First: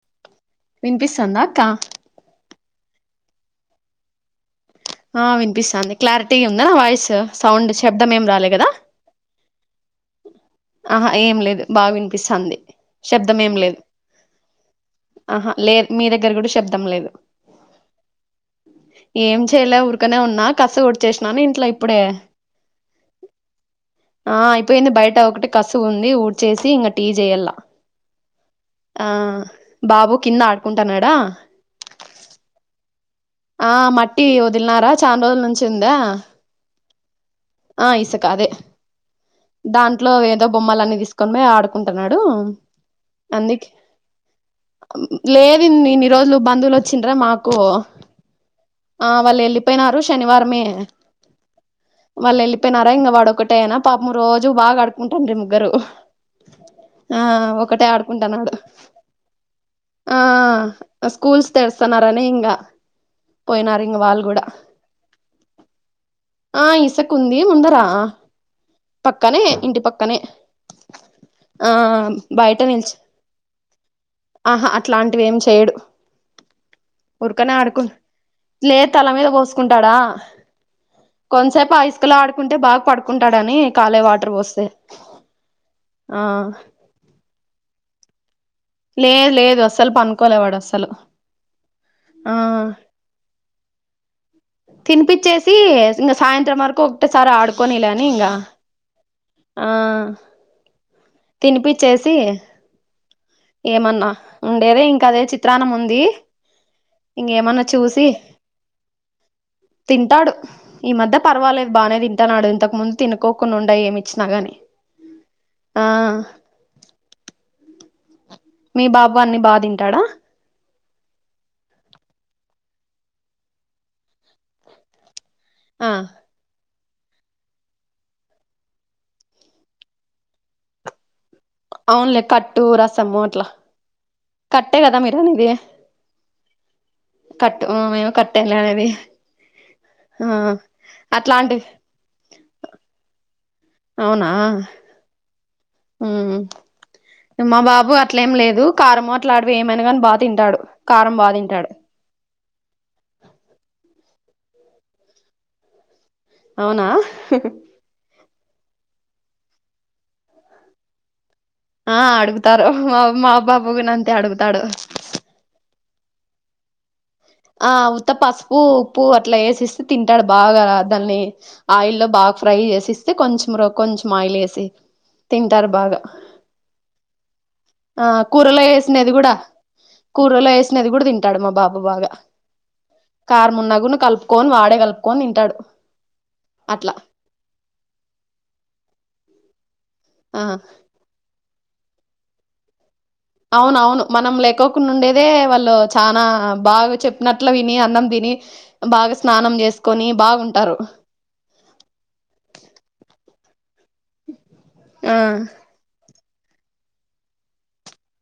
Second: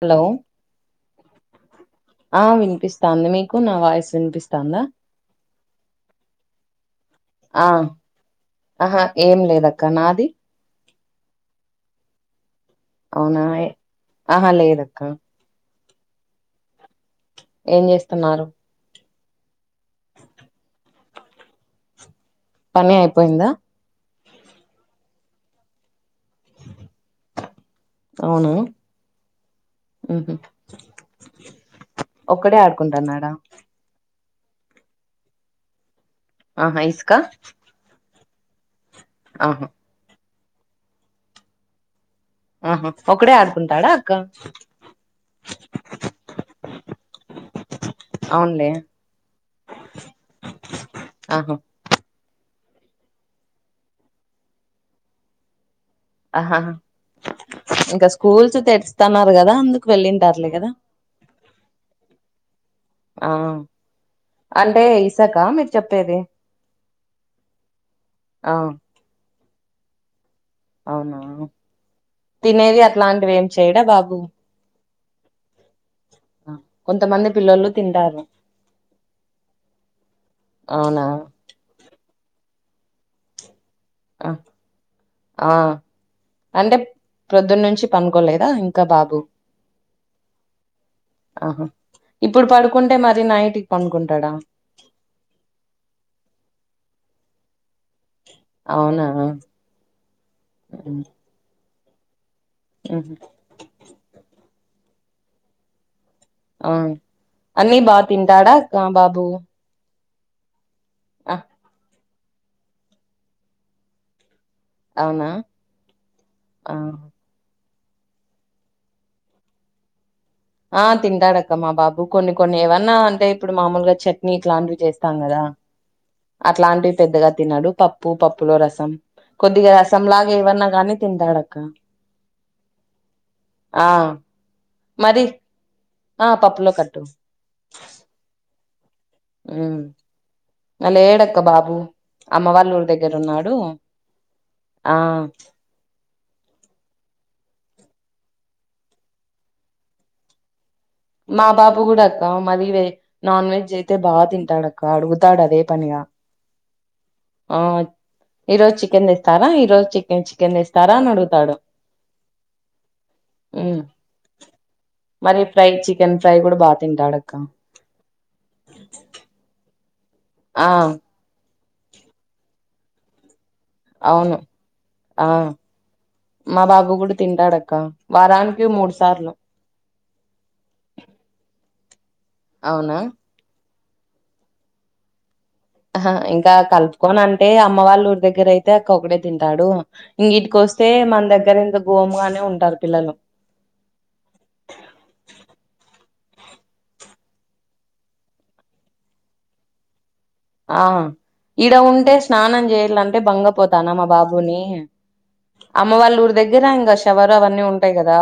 Hello వినిపిస్థందా అక్క ఆ వినిపిస్తాంది మీకు నా వాయిస్ వినిపిస్తందా ఆ వినిపిస్తాంది క్లారిటీగ ఉందా నా వాయిస్ ఆ సౌండ్ శబ్దం ఏం రాలే కదా కనాది ఆహా ఏం లేదు బాగా వినిపిస్థంది శబ్దం అవునా ఏం లేదు ఆహా లేదక్క ఆహా లే మీ దగ్గర కూడా శబ్దం లేదు ఏం చేస్తున్నారు ఏం చేయలే ఊరికనే ఉన్నా కస్ కుడచేసినాను ఇంట్ల ఇప్పుడే పని అయిపోయిందా ఆ అయిపోయింది బయట ఒకటి కసు ఉంది ఊడ్చేసి ఇంకా టీ చేయ్యాల అవునా ఆ బాబు ఉహు కింద ఆడుకుంటాన్నాడా ఒక్కడే ఆడుకుంటున్నాడా ఆ మట్టి వదిలినారా చాన రోజుల నుంచి ఉందా అహ ఇస్కా ఆ ఇసుకదే ఆహా దాంట్లో ఏదో బొమ్మలన్నీ తీసుకొని పోయి ఆడుకుంటారు న్నాడు ఆహా ఒకడే అందుక్ ఆడుకుంటాడా అక్క లేదన్ని రోజులు బంధువులు వచ్చిండ్రా మాకు అవునులే ఆ వాళ్ళు వెళ్ళిపోయినారు శనివారమే ఆహా వాళ్ళు వెళ్ళిపో పోయినారా ఇంగ వాడు ఒకటే నా పాపం రోజు బాగా ఆడుకుంటాండ్రి ముగ్గురు ఆహా హ ఆ ఒకటే ఆడుకుంటాన్నాడు తెరుస్తున్నారు కదా అందుకు ఆ వెళ్ళింటారులే కదా స్కూల్స్ తెరుస్తా రనే ఇంగా ఆ పోయినారు ఇంగ వాళ్ళు కూడా అంటే ఇసాక మీరు చెప్పేది ఆ ఇసకుంది ముందరా ఆ పక్కనే ఇంటి పక్కనే అవునా ఆ బయట తినేది నిల్చు అట్లాంటివి ఏం చెయడా బాబు ఆహా అట్లాంటివి ఏం చెయడు కొంతమంది ఉరకనే పిల్లలు ఆడుకు తింటారు లేద్ తల మీద పోసుకుంటాడా అవునా కొంతసేపు ఆ ఇసుకలో అడ్ కుంటే బాగా పడుకుంటాడని కాలే ఆ వాటర్ పోస్తే ఆ ప్రొద్దున నుంచి పడుకోలేదు లేదు లేదు అస్సలు పనుకోలే వాడు అస్సలు ఆహా ఆ ఇప్పుడు పడుకుంటే మరి నైట్కి పండుకుంటాడా తినిపచ్చేసి ఇంగ సాయంత్రం వరకు ఒక సరే ఆడుకొనిలే అని ఇంగ అవునా ఆ తినిపి చేసి ఉహు ఉండేదే ఇంకా అదే చిత్రాన్నం ఉంది ఆవున్ ఇంగేమన్నా అన్నీ బా చూసి తింటాడా ఆ బాబు తింటాడు ఈ మధ్య ఆ పర్వాలేదు బాగానే తింటాన్నాడు ఇంతకు ముందు తినుకోకుండా ఉండే ఏమి ఇచ్చినా గాని అవునా ఆ ఆ మీ బాబు అన్ని బా తింటాడా ఆ తింటాడక్క మా బాబు కొన్ని కొన్ని ఏమన్నా అంటే ఇప్పుడు మామూలుగా చట్నీ ఇట్లాంటివి చేస్తాం కదా ఆ అట్లాంటివ్ పెద్దగా తిన్నాడు పప్పు పప్పులో రసం కొద్దిగా రసంలాగా ఏవన్నా గానీ తింటాడక్ అవునులే కట్టు రసము అట్లా ఆ కట్టే కదా మరి మీరనేది ఆ పప్పులో కట్టు కట్ ఆ మీము కట్టేలే అనేది ఉమ్ ఆ లేడక్క అట్లాంటివి బాబు అమ్మ వాళ్ళఊరి దగ్గర ఉన్నాడు ఆ మ్మ్ మా బాబు అట్లేం లేదు కారుము అట్లాటివి ఏమైనా గాని బా తింటాడు కారం బా మా తింటాడు బాబు కూడా అక్క మరీ నాన్ వెజ్ అయితే బాగా తింటాడు అక్క అడుగుతాడు అదే పనిగా అవునా ఈరోజు చికెన్ తెస్తారా ఈరోజు చికెన్ చికెన్ తెస్తారా అని అడుగు ఆ అడుగుతారు మా మా బాబు ఉమ్ గున అంతే అడుగుతాడు మరి ఫ్రై చికెన్ ఫ్రై కూడా బా తింటాడు ఆ ఉత్త పసుపు ఉప్పు అట్లా వేసేస్తే తింటాడు బాగా ఆ దాన్ని ఆయిల్ల్లో బాగా ఫ్రై చేసిస్తే కొంచెం రా కొంచం అవును ఆయిలేసి ఆ తింటారు బాగా మా బాబు కూడా తింటాడక్క ఆ కూరలో వారానికి మూడు వేసినది సార్లు కూడా కూరలో వేసినది కూడా తింటాడు మా బాబు బాగా అవునా మున్నగును కలుపుకొని వాడే కలుపుకొని తింటాడు అహా ఇంకా అట్లా కలుపుకోని అంటే అమ్మ వాళ్ళ ఊరి దగ్గర అయితే అక్క ఒకడే తింటాడు ఇంగ ఆ ఈటికి వస్తే మన దగ్గర ఇంత గోముగానే ఉంటారు పిల్లలు అవునవును మనం లేకోకుండా ఉండేదే వాళ్ళు చానా బాగా చెప్పినట్లు విని అన్నం తిని బాగా స్నానం చేసుకొని బాగుంటారు. ఆ ఇడ ఉంటే స్నానం చేయాలంటే బంగపోతానా మా బాబుని ఆ అమ్మ వాళ్ళు ఊర్ ఊరి దగ్గర ఇంకా శవరా అవన్నీ ఉంటాయి కదా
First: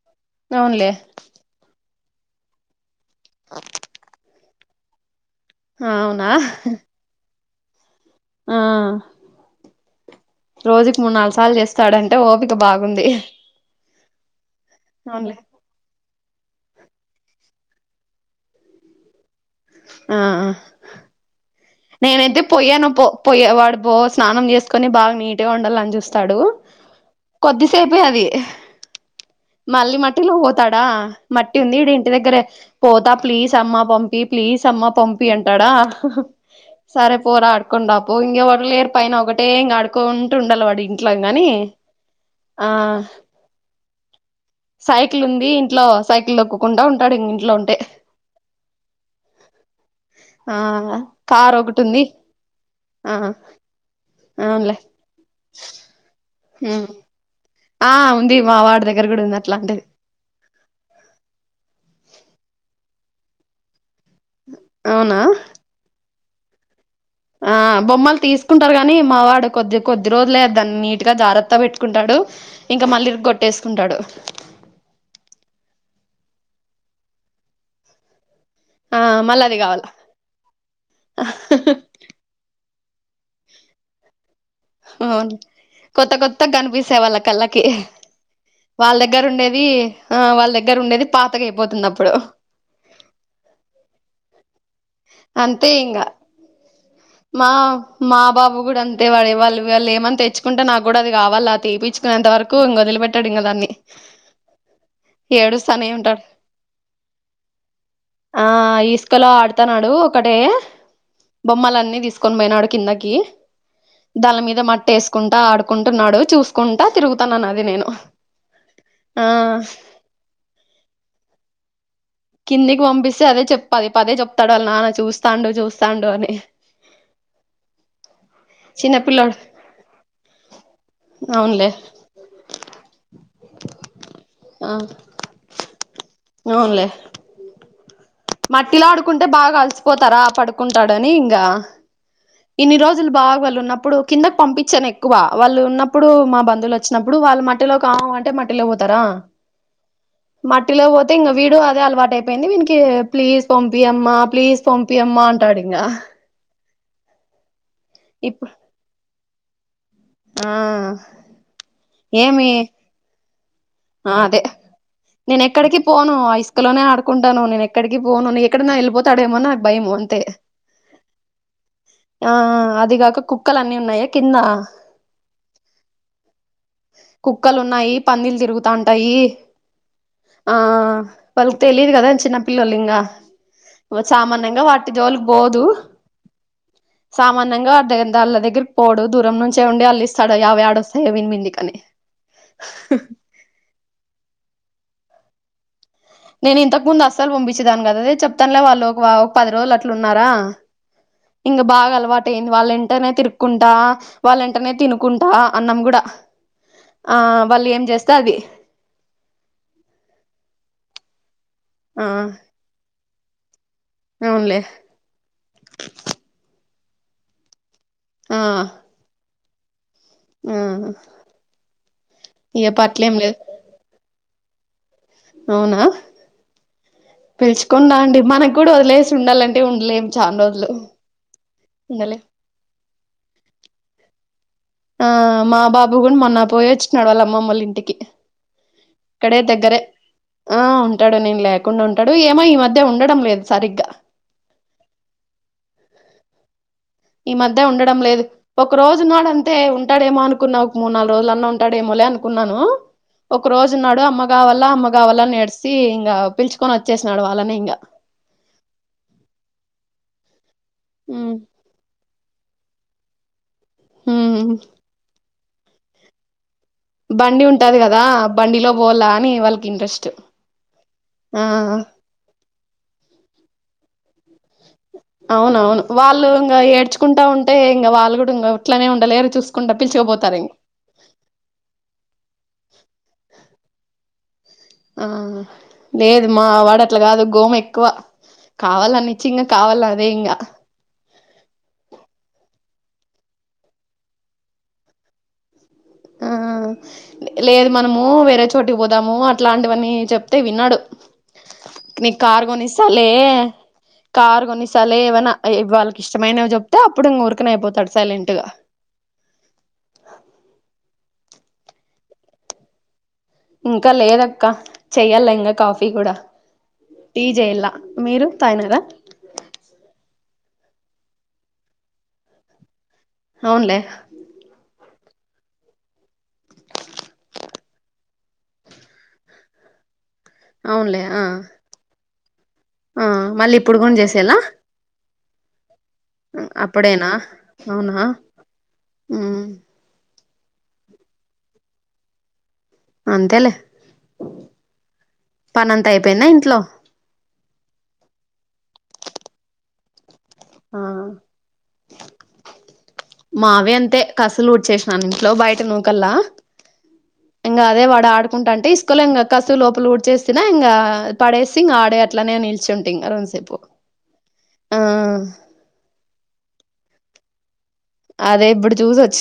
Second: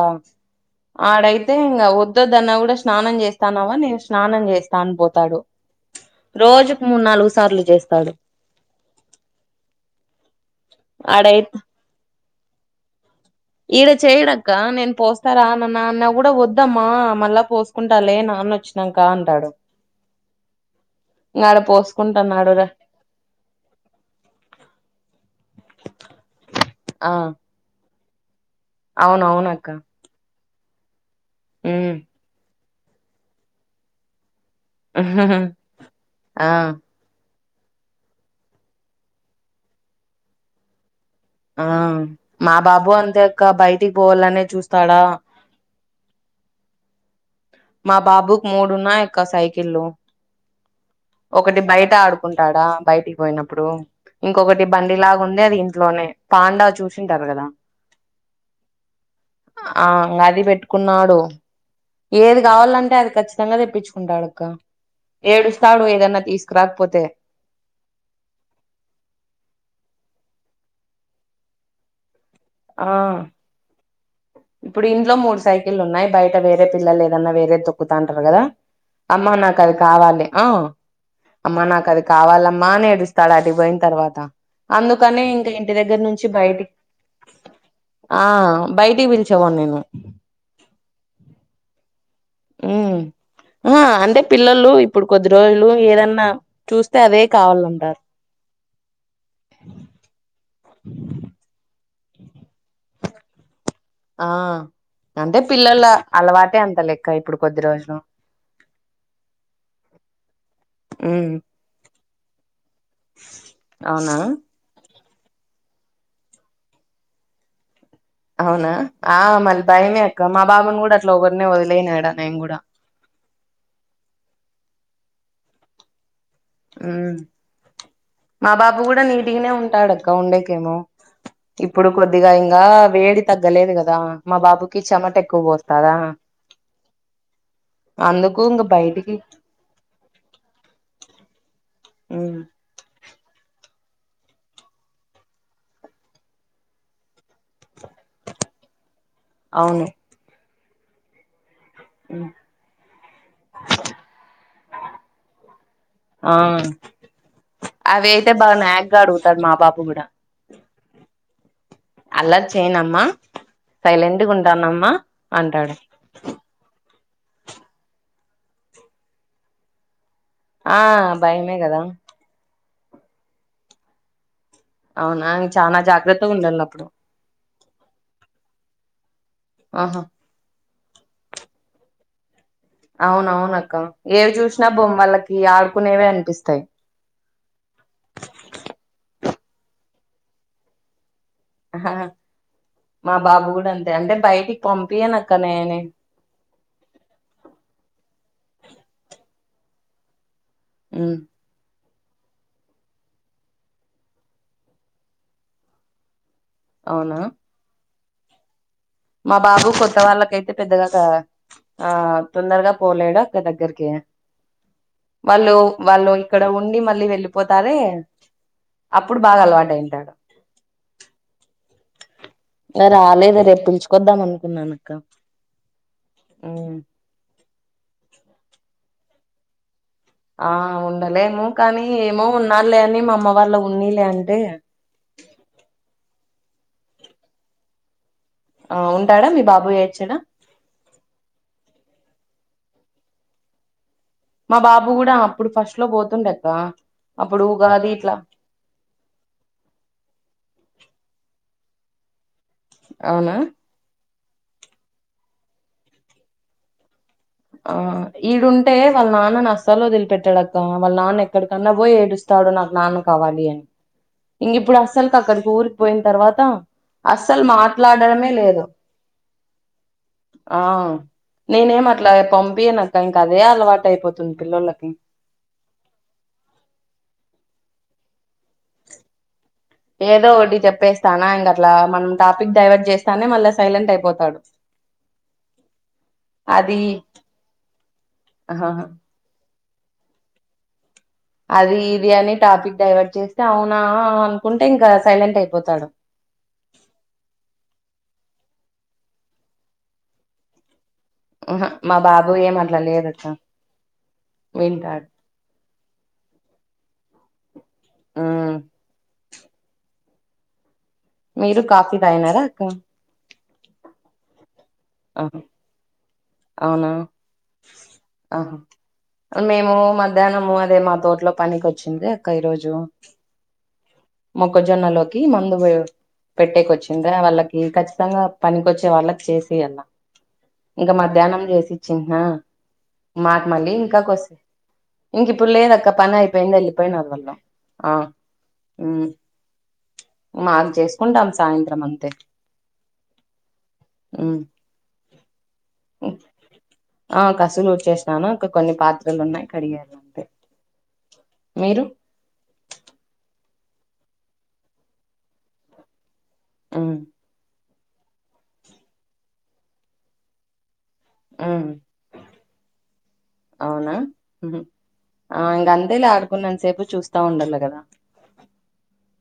అవునులే. ఆడైతే ఇంకా వొద్దోద్దు అన్నా కూడా స్నానం చేస్తాన్నావా నేను స్నానం చేస్తా అని పోతాడు ఆవునా రోజుకు మూడు నాలుగు సార్లు చేస్తాడు ఆ రోజుకి మూడు ఆడై నాలుగు సార్లు చేస్తాడు అంటే ఓపిక బాగుంది ఈడ చేయడక్క నేను పోస్తా అవునులే. రా నాన్న అన్న కూడా వద్దు వద్దమ్మా మళ్ళా పోసుకుంటా లేే నాన్న వచ్చినాంకా అంటాడు ఆ ఇంకాడ నేనైతే పోసుకుంటున్నాడు రా పొయ్యాను పో పొయ్యే వాడు పో స్నానం చేసుకొని బాగా నీట్ గా ఉండాలని చూస్తాడు కొద్దిసేపే అది అవునవును అక్క పోతడా మట్టి ఉంది ఇడ ఇంటి దగ్గర పోతా ప్లీజ్ అమ్మ పంపి ప్లీజ్ అమ్మ పంపి అంటాడా ఆ సరే పోరా ఆడుకుని రాపో ఇంగ్ ఎవరు లేరు పైన ఒకటే ఇంగ ఆడుకుంటూ ఉండల్ల వాడు ఇంగ్ ఆ మా బాబు అంతేక్క బయటికి పోవాల్లనే సైకిల్ ఉంది ఇంట్లో సైకిల్ తొక్కుకుంటా ఉంటాడు ఇంగ్ ఇంట్లో ఉంటే మా బాబుకి మూడున్నాయి అక్క సైకిల్లు ఆ కార్ ఒకటి బయట ఉంది ఆడుకుంటాడా ఆ బయటికి పోయినప్పుడు ఇంకొకటి అవునులే బండిలాగా ఉండేది ఇంట్లోనే తాండా చూసింటారు కదా ఆ ఉంది మా వాడి దగ్గర కూడా ఉంది అట్లాంటిది ఆ అది పెట్టుకున్నాడు ఏది ఏది కావల్లాంటే అది ఖచ్చితంగా తెప్పించుకుంటాడక్క అవునా ఏడుస్తాడు ఏదన్నా తీసుకురాకపోతే ఆ బొమ్మలు తీసుకుంటారు గాని మావాడు కొద్ది కొద్ది రోజులే దాన్ని నీట్గా జాగ్రత్త పెట్టుకుంటాడు ఇంకా ఆ మళ్ళీ ఇరగ్గోట్టేసుకుంటాడు ఇప్పుడు ఇంట్లో మూడు సైకిల్ ఉన్నాయి బయట వేరే పిల్లలు ఏదన్నా వేరే దొక్కుతా ఉంటారు కదా ఆ అమ్మా మళ్ళీ నాకు అది కావాల కావాలి ఆ అమ్మా నాకు అది కావాలమ్మా మా న ఏడుస్తాడు అటు పోయిన తర్వాత అందుకనే అవును ఇంకా ఇంటి దగ్గర కొత్త నుంచి కొత్తగా బయటికి కనిపిస్తాయి వాళ్ళ కళ్ళకి ఆ వాళ్ళ బయటికి దగ్గర పిచ ఉండేది ఆ వాళ్ళ దగ్గర ఉండేది పాతగా అయిపోతుంది అప్పుడు ఆ అంటే పిల్లలు ఇప్పుడు కొద్ది రోజులు అంతే ఇంగ ఏదన్నా చూస్త మా మా బాబు కూడా అంతే వాడే వాళ్ళు వాళ్ళు ఏమని తెచ్చుకో చకుంటే నాకు కూడా అది కావాలా ఆ తీపిించుకునేంత వరకు ఇం వదిలిెట్టాడు ఇంకా దాన్ని ఆ అంటే పిల్లల ఏడుస్తానే ఉంటాడు అలవాటే అంత లెక్క ఇప్పుడు కొద్ది రోజులు ఆ ఇసుకలో ఆడుతన్నాడు ఒకటే ఉమ్ బొమ్మలన్నిీ తీసుకు కొని పోయినాడు కిందకి అవునా దళ మీద మట్ ట్టేసుకుంటా ఆడుకుంటున్నాడు చూసుకుంటా తిరుగుతానున్న అది నేను అవునా ఆ మళ్ళీ భయమే అక్క మా బాబుని కూడా అట్లా ఒకరినే వదిలేనాడా కిందికి పంపిస్తే అదే చెప్పది పదే చెప్తాడు వాళ్ళ నాన్న చూస్తాండు చూస్తాండు అని ఉ మా బాబు కూడా చిన్నపిల్లోడు నీటిగానే ఉంటాడక్క ఉండేకేమో అవునులే ఇప్పుడు కొద్దిగా ఇంకా వేడి తగ్గలేదు కదా మా బాబుకి ఆ చెమట ఎక్కువ పోస్తారా అవునులే అందుకు ఇంగ మట్టిలా బయటికి ఆడుకుంటే బాగా కలిసిపోతారా పడుకుంటాడని ఇంకా ఉమ్ ఇన్ని రోజులు బాగా వెళు ఉన్న ఇప్పుడు కిందకి పంపించాను ఎక్కువ వాళ్ళు ఉన్నప్పుడు మా బంధువులు వచ్చినప్పుడు వాళ్ళ మట్ మట్టిలో కావు అంటే మట్టిలో పోతారా అవును మట్టిలో పోతే ఇక వీడు అదే అలవాట ఉమ్ అయిపోయింది వీనికి ప్లీజ్ పంపియమ్మా ప్లీజ్ పంపి అమ్మా అంటాడు ఇంకా ఆ అవి అయితే బాగా నాక్ గా అడుగుతాడు మా పాాప కూడా ఆ అల్లరి ఏమి చేయనమ్మా సైలెంట్గా అదే ఉంటానమ్మా నేను అంటాడు ఎక్కడికి పోను ఐస్క లోనే ఆడు కుంటాను నేను ఎక్కడికి పోను ఎక్కడై వెళ్ళిపోతాడేమో నాకు భయం అంతే ఆ భయమే కదా ఆ అదిగాక కుక్కలు అన్నీ ఉన్నాయా కింద అవునాంగ్ చనా జాగ్రత్త ఉండల కుక్కలున్నాయి పన్నలు తిరుగుతాంటాయి ఆహా ఆ పల్ తెలిది కదా పిలలింగా అవునవునక్క ఏవి సామాన్యంగా చూసినా వాటి జోలికి బొమ్మలకి పోోదు ఆడుకునేవే అనిపిస్తాయి సామాన్యంగా వా దగ్గళ్ళ దగ్గరి పోడు దూరం నుంచే ఉండి అళ్లిస్తడు అవవి ఆడ వస్తాయవి మా బాబు కూడా అంతే అంటే బయటికి పంపియను అక్క నేనే నేను ఇంతకు ముందు అస్సలు పంపించేదాను కదాదది చెప్తాలే వాళ్ళు ఒక ఒక పది రోజులు అట్లు ఉన్నారా ఉమ్ ఇంగ బాగాల అలవాటయింది వాళ్ళుంటనే తిరుక్కుంటా వాళ్ళెంటనే తినుకుంటా అన్నాం కూడా ఆ అవునా వాళ్ళు ఏం చేస్తే అది మా బాబు కొత్త వాళ్ళకైతే పెద్దగాగా ఆ తొందరగా పోలేడు అక్క దగ్గరకి అవునులే వాళ్ళు వాళ్ళు ఇక్కడ ఉండి మళ్ళీ వెళ్ళిపోతారే ఆ అప్పుడు బాగా అలవాట అైంటాడు ఆ ఇక పట్లేం లేదు రాలేదు రేపు పిలుచుకొద్దాం అనుకున్నాన అక్క అవునా పిలుచుకుడాా అండి మనకు కూడా వదిలేసి ఉండాలంటే ఉండలేం చానా ఆ రోజులు ఉండలేము కానీ ఉండలే ఏమో ఉన్నా లే అని మా అమ్మ వాళ్ళ ఉన్నా లే అంటే ఆ మా బాబు కూడ మొన్న పోయోచ్చినాడు వాళ్ళ అమ్మమ్మ వాళ్ళ ఇంటికి ఆ ఉంటాడా ఇక్కడే మీ బాబు దగ్గరే ఏడ్చాడా ఆ ఉంటాడు నేను లేకుండా ఉంటా ంటడు ఏమో ఈ మధ్య ఉండడం లేదు సరిగ్గా మా బాబు కూడ అప్పుడు ఫస్ట్ లో పోతుండక్క ఈ అప్పుడు మధ్య ఉగాది ఉండడం ఇట్లా లేదు ఒక రోజు ఉన్నాడు అంతే ఉంటాడేమో అనుకున్నా ఒక మూడు నాలుగు రోజులు అన్నా ఉంట ఉంటాడేమోలే అనుకున్నాను అవునా ఒక రోజు ఉన్నాడు అమ్మ కావాల అమ్మ కావాల అనేసి ఇంకా పిలుచకొని వచ్చే ఆ ఈడుంటే వాళ్ళ నాన్నని అస్సల్ వదిలిపెట్టాడక్క వాళ్ళ నాన్న ఎక్కడికన్నా పోయి ఏడుస్త స్తాడు. నాకు నాన్న కావాలి అని ఇంక ఇప్పుడు అసలుకి అక్కడికి ఊరికి పోయిన తర్వాత బండి అస్సలు ఉంటది కదా మాట్లాడడమే లేదు బండిలో పోావల అని వాళ్ళకి ఇంట్రెస్ట్ ఆ ఆ నేనేం అట్ల పంపిను అక్క ఇంక అదే అలవాటు అయిపోతుంది పిల్లోళ్ళకి అవునవును వాళ్ళు ఇంక ఏడ్చుకుంటా ఉంటే ఇంక వాళ్ళు కూడ ఇంక అట్లనే ఉండలేరు చూస్త ఏదో ఒకటి చెప్పేస్తానా ఇంక అట్ల మనం టాపిక్ డైవర్ట్ చేస్తానే మళ్ళా సైలెంట్ అయిపోతాడు ఆ లేదు మా అది వాడట్లా కాదు గోమ ఎక్కువ ఆహా కావాలని ఇచ్చి ఇంకా కావాల్ల అదే ఇంగ అది ఇది అని టాపిక్ డైవర్ట్ చేస్తే అవునా అనుకుంటే ఇంకా సైలెంట్ అయిపోతాడు ఆ లేదు మనము వేరే చోటుకి పోదాము అట్లాంటివన్నీ చెప్తే వినడు ఆహా మా నీక్ బాబు కారు ఏం అట్లా కొనిస్తాలె లేదక్క కారు కొన్నిసాల వింటాడు ఏవైనా వాళ్ళకి ఇష్టమైనవిో చెప్తే అప్పుడు ఇ ఊరుకని అయిపోతాడు సైలెంట్ గా మ్మ్ మీరు కాఫీ తాగినార అక్క ఇంక లేదక్క చెయ్యాల ఆహా ఇంక కాఫీ కూడ అవునా ఆహా తాగినారా మేము మధ్యాహ్నము అదే మా తోటలో పనికి వచ్చింది అక్క ఈరోోజు అవునులే మొక్కజొన్నలో మందు పెట్టేక వచ్చింది వాళ్ళకి ఖచ్చితంగా పనికిొచ్చే వాళ్ళకి చేసియలా అవున్లే ధ్యానం చేసి చిిన్నా మాట మళ్ళీ ఇప్పుడు కూడా ఇంకాక వస్తే చేసేలా ఇంకిప్పుడు లేదక్క పనయిపోయింది వెలిపోయినార్ అప్పుడేనా వాళ్ళు ఆ అవునా ఉమ్ మాకు చేసుకుంటాం సాయంత్రం అంతే అంతేలే మ్మ్ పన ఆ కసులు ఊడ్ చెసినాను ఇంక కొన్ని పాత్రలు ఉన్నాయి కడిగాారు ఆ మావి అంతే కసలు ఉడ్చేసినాను ఇంట్లో బయట నూకల్లా ఉ ఇంకా అదే వాడ ఆడుకుంట అంటే ఇసుకల్ ఇంకా కసుపు లోపల ఉడ్చేసినా ఇంకా పడేసి మ్మ్ ఇంగ ఆడే అట్లనే నిల్చు ఉంటే ఇంకా కొద్ది సేపు అవునా ఆ అంటే ఇలా ఆడుకున్న సేపు చూస్తా ఉండాలి కదా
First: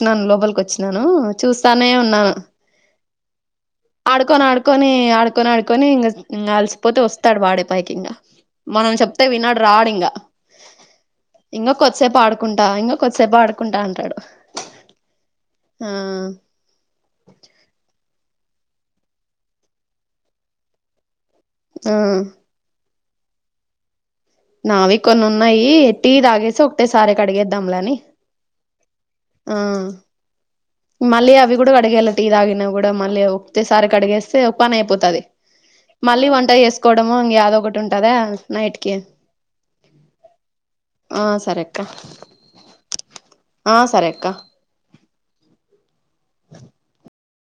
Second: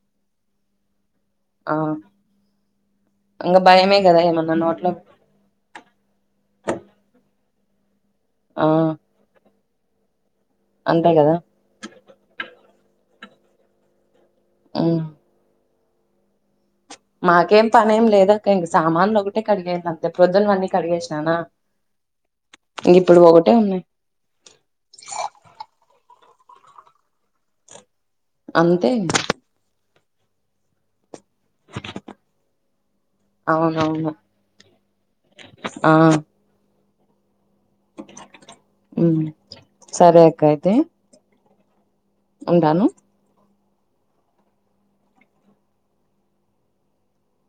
నాన్ లోపలికి వచ్చినాను ఆ చూస్తానే ఉన్నాను ఇంగ భయమే కదా ఆడుకొని ఏమన్నా ఆడుకొని నోట్లో ఆడుకొని ఆడుకొని ఇంక అలిసిపోతే వస్తాడు వాడే పైకి ఇంకా ఆ మనం చెప్తే వినడు రాడు ఇంకా అంతే కదా ఇంక కొద్దిసేపు ఆడుకుంటా ఇంకొ కొద్దిసేపు ఆడుకుంటా అంటాడు ఉ ఆ మాకేం పని ఏం లేదక్క ఇంక సామాన్లు ఒకటే కడిగేయంది అంతే ప్రొద్దున అన్నీ కడిగేసిననా ఆ ఇంక ఇప్పుడు ఒకటే ఉన్నాయి నావి కొన్ని ఉన్నాయి టీ తాగేసి ఒకటేసారి కడిగేద్దాంలే అని అంతే ఆ మళ్ళీ అవి కూడా కడిగేయాల టీ తాగిన కూడా మళ్ళీ ఒకతేసారి అవునవును కడిగేస్తే ఒక పని అయిపోతది ఆ మళ్ళీ వంట చేసుకోవడము ఇంక యాదో ఒకటి ఉంటదా నైట్ కి ఉమ్ సరే అక్క అయితే ఆ సరే అక్క ఉంటాను ఆ సరే అక్క